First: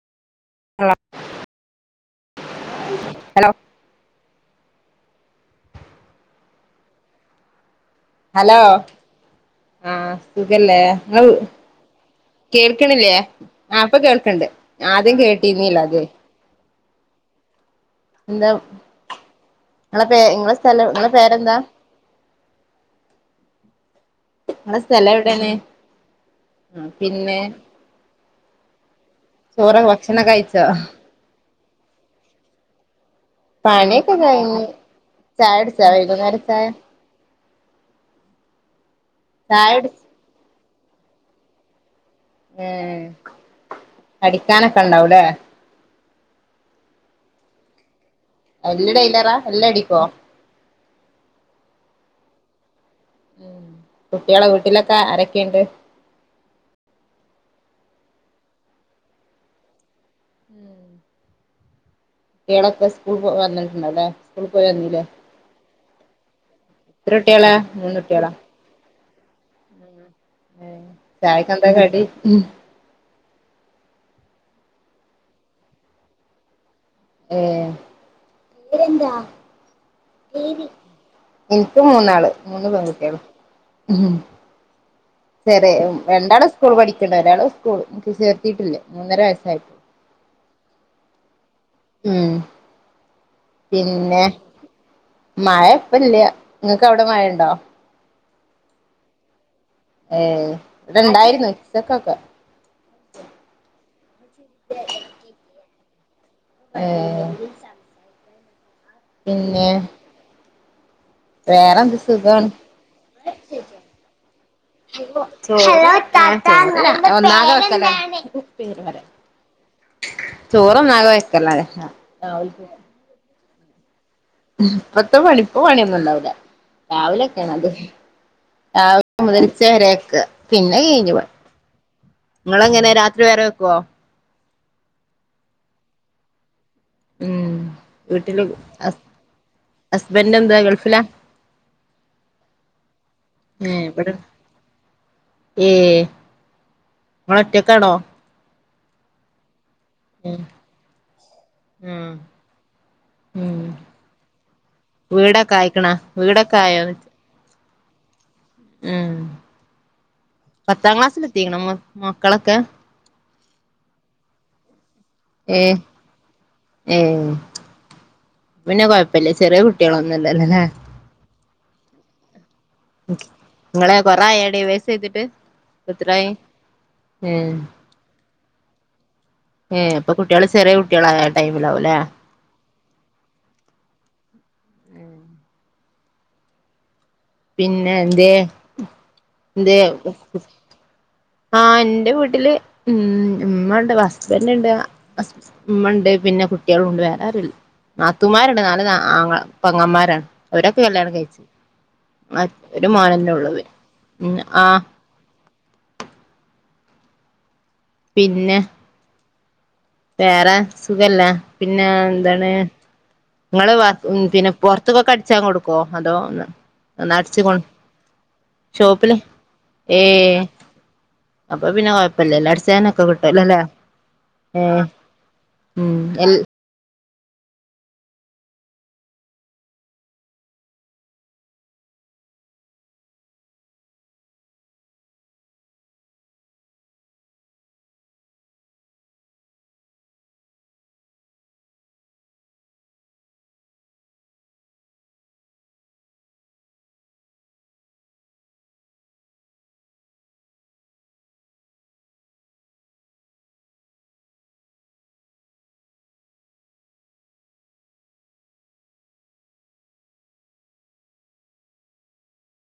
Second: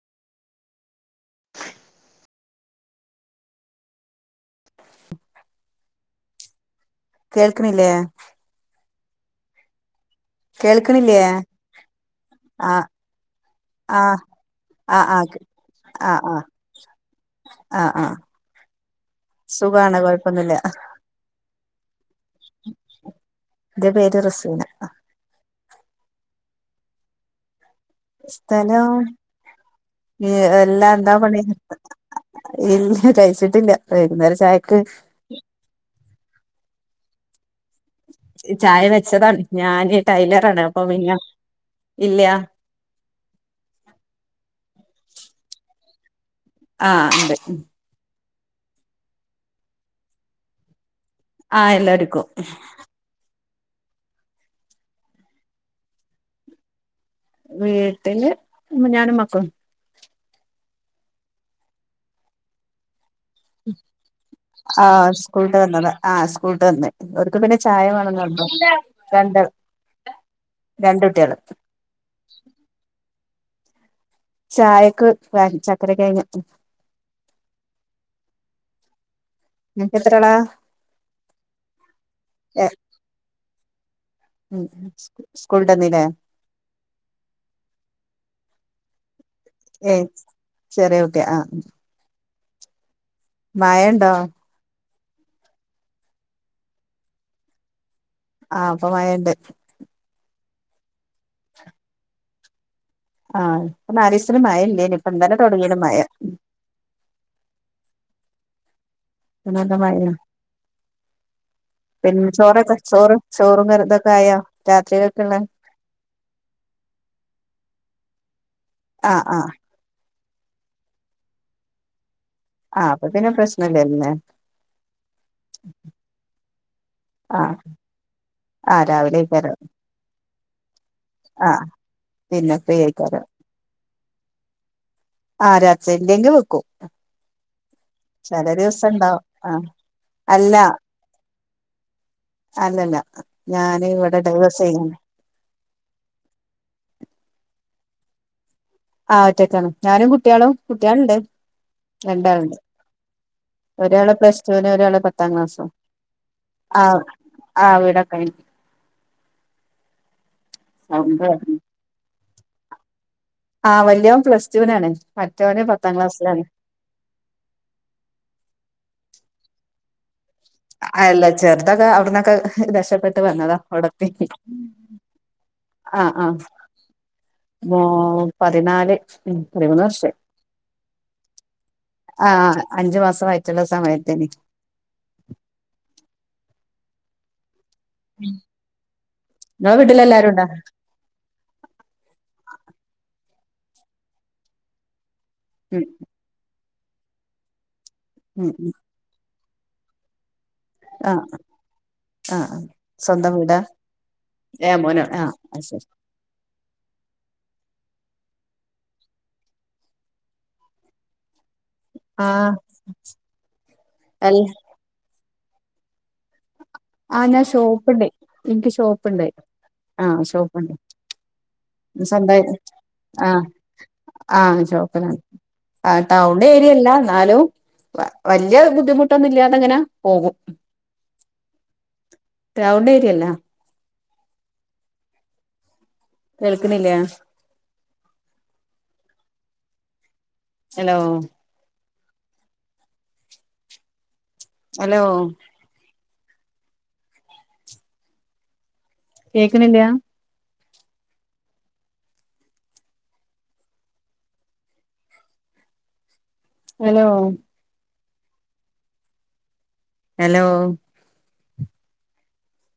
Hello [inaudible] കേൾക്ക്ണില്ലേ hello ആഹ് സുഖല്ലേ കേൾക്കണില്ലേ ങ്ങള് ആഹ് കേൾക്കണില്ലേ ആഹ് ഇപ്പം കേൾക്ക്ണ്ട് ആഹ് ആദ്യം ആഹ് കേട്ടീർന്നില്ല അതെ ആഹ് ആഹ് ആഹ് ആഹ് എന്താ സുഖാണ് ഇങ്ങളെ പേ കൊഴപ്പൊന്നുല്ല ഇങ്ങളെ സ്ഥലം ഇങ്ങളെ പേരെന്താ എന്റെ പേര് റസീന നിങ്ങടെ സ്ഥലവിടെയാണ് ആഹ് പിന്നെ സ്ഥലം ചോറ് ഭക്ഷണം പിന്നെ കഴിച്ചോ അല്ലാന്ന് എന്താ പണി ഇല്ല കഴിച്ചിട്ടില്ല വൈകുന്നേരം ചായക്ക് ചായകുടിച്ച വൈകുന്നേരചായ ഈ ചായ വെച്ചതാണ് ചായ ഞാന് കുടിച്ച് ടൈലറാണ് അപ്പം പിന്ന ഇല്ല്യാ ഏഹ് അടിക്കാനൊക്കെ ഉണ്ടാവുംലെ ആഹ് ഇണ്ട് എല്ലാ ടൈലറ എല്ലം അടിക്കോ ആഹ് എല്ലടിക്കും കുട്ട്യാള് വീട്ടിലൊക്കെ ആരൊക്കെണ്ട് വീട്ടില് ഞാനും മക്കളും ഉം കുട്ട്യേളൊക്കെ സ്കൂൾ പോ വന്നിട്ടുണ്ടാവും ല്ലേ സ്കൂളിൽ പോയി വന്നീല്ലേ സ്കൂൾട്ട് വന്ന്ണ് ആഹ് സ്കൂൾട്ട് വന്ന് എത്ര ഓൽക്ക് കുട്ടികളാ പിന്നെ ചായ മാണം നിർബന്ധം രണ്ട് ഉം ഏ രണ്ട് കുട്ടികള് ചായക്കെന്താ കടി? ചായക്ക് ചക്കരക്കെഴങ്ങ്. ഏ നിനക്ക് എത്ര ആളാ ഇൻക്ക് മൂന്നാള് മൂന്ന് പെങ്കുട്ടേള്. ഉം ചെറ്യെ സ്കൂളിട്ടന്നില്ലേ രണ്ടാള് സ്കൂൾ പഠിക്ക്ണ്ട് ഒരാള് സ്കൂൾക്ക് ചേർത്തിട്ടില്ല മൂന്നര വയസ്സായി. ഏയ് ചെറ്യെ കുട്ട്യാ ആഹ്. ഉം മഴണ്ടോ പിന്നെ. മഴ ഇപ്പ ഇല്ല്യ ഇങ്ങക്ക് അവടെ മഴണ്ടോ? ആഹ് പ്പൊ മയണ്ട്. ഏ ഇവടെണ്ടായിരുന്നു ഉച്ചക്കൊക്കെ. ആഹ് ഇപ്പം നാലീസ്തിന് മയ ഇല്ലേനി ഇപ്പൊ ഇന്നലെ തൊടങ്ങീന് മയ. ഏ ഇപ്പം പിന്നെ നല്ല മഴയാ. വേറെന്ത് പിന്നെ സുഖാണ് ചോറൊക്കെ ചോറ്, ചോറും കറിം തൊക്കെ ആയോ രാത്രി ക്കെക്ക്ള്ള. ചോറ് ആഹ് ചോറ് ഒന്നാകെ വെക്കലാ. ആഹ്, ആഹ് ചോറും ന്നാകെ വെക്കലാ ഓൽക്ക്. ആഹ് അപ്പൊ പിന്നെ പ്രശ്നല്ലൂന്നെ. ഇപ്പത്തെ പണി ഇപ്പ പണിയൊന്നുംണ്ടാവൂല്ല രാവിലെ ആ ഒക്കെയാണ് അത്. ആ രാവിലെ രാവിലെയ്ക്കാരം മുതലച്ചേ വരാക്ക പിന്നെ ല്യേ പണി ആ പിന്നെ ഫ്രീ ഇങ്ങളെങ്ങനെ രാത്രി ആയിക്കാരം വേറെ വെക്കുവോ? ആ രാച്ച ഇല്ലെങ്കി വെക്കും. ഉം ചെല വീട്ടിലൂടും ദിവസം ഹസ്, ഇണ്ടാവും ആ ഹസ്ബന്റ് അല്ല എന്താ ഗൾഫിലാ. അല്ലല്ല ഞാന് ഇവിടെ ഡൈവോഴ്‌സ് കഴിഞ്ഞ്. ഏഹ് ങ്ങളൊറ്റക്കാണോ? ആഹ് ഒറ്റക്കാണ് ഞാനും ഉം കുട്ട്യാളും കുട്ട്യാളുണ്ട് ഉം രണ്ടാളുണ്ട്. ഉം ഒരാള് പ്ലസ് റ്റുവിലും, ഒരാള് പത്താം വീടൊക്കെ ക്ലാസും ആയിക്കണാ വീടൊക്കെ ആയോന്ന് ആഹ്. ചോദിച്ചെ. ആ വീടൊക്കായി. ഉം പത്താം സൗണ്ട് ക്ലാസ്സിലെത്തീക്കണോ മക് മക്കളൊക്കെ. ആഹ് വല്യോൻ പ്ലസ് ടൂനാണ് മറ്റോ ന് പത്താം ക്ലാസ്സിലാണ്. ഏഹ് അപ്പോ പിന്നെ കൊഴപ്പല്ല ചെറിയ കുട്ട്യാളൊന്നുംല്ലല്ലോല്ലേ. അല്ല ചെറുതൊക്കെ അവിടന്നൊക്കെ രക്ഷപ്പെട്ട് വന്നതാ നിങ്ങളെ അവിടെത്തി കൊറേ ആയോ ഡിവോഴ്സ് ചെയ്തിട്ട് ആഹ്, എത്രായി ആഹ് ഏഹ് മോ പതിനാല്, പതിമൂന്ന് വർഷായി. കുട്ട്യാള് ചെറിയ കുട്ട്യാളായ ടൈമിലാവുംല്ലേ. ആഹ് അഞ്ചു മാസം വയറ്റിള്ള സമയത്തേന്. പിന്നെ എന്ത്യെ നിങ്ങളെ എന്തേ വീട്ടിലെല്ലാരും ഉണ്ടോ ആഹ് ഇന്റെ വീട്ടില് ഉം ഉമ്മണ്ട് ഹസ്ബന്റ്ണ്ട് ഹ ഉം ഉമ്മ ഉണ്ട് പിന്നെ കുട്ട്യാളും ഉണ്ട്. വേറെ ആരുല്ല ഉം നാത്തൂമാരുണ്ട് ഉം നാല് ആങ്ങള പെങ്ങമാരാണ്. അവരൊക്കെ കല്യാണം ആഹ് കഴിച്ചു. ആഹ് മര് ആഹ് ഒരു മോനന്നെ സ്വന്തം ഉള്ളൂ വര് ഉം ആഹ് അയ്സെരി. പിന്നെ വേറെ സുഖല്ലേ പിന്നെ ആഹ് എന്താണ്. ങ്ങള് ഉം അൽ പിന്നെ പൊറത്ത്ക്കൊക്കെ അടിച്ചാൻ കൊടുക്കോ അതോ ആഹ് ഒന്നടിച്ച് ഞാൻ കൊണ്ട് ഷോപ്പ്ണ്ട് ഇൻക്ക് ഷോപ്പിലും ഷോപ്പ്ണ്ട് ആഹ് ഏയ്. ഷോപ്പ്ണ്ട് അപ്പൊ പിന്നെ സ്വന്തായി കുഴപ്പല്ലല്ലോ അട്ച്ചാനൊക്കെ കിട്ടോല്ലോ ല്ലേ? ആഹ് ഷോപ്പലാണ് ഉം ആഹ് എൽ ടൗൺ ഏരിയല്ല. ന്നാലും വലിയ ബുദ്ധിമുട്ടൊന്നും ഇല്ലാതങ്ങനെ പോകും. ടൗൺ ഏരിയല്ലാ. കേൾക്ക്ണില്ലേ? ഹലോ. ഹലോ. കേക്ക്‌ണില്ലാ? ഹലോ. ഹലോ.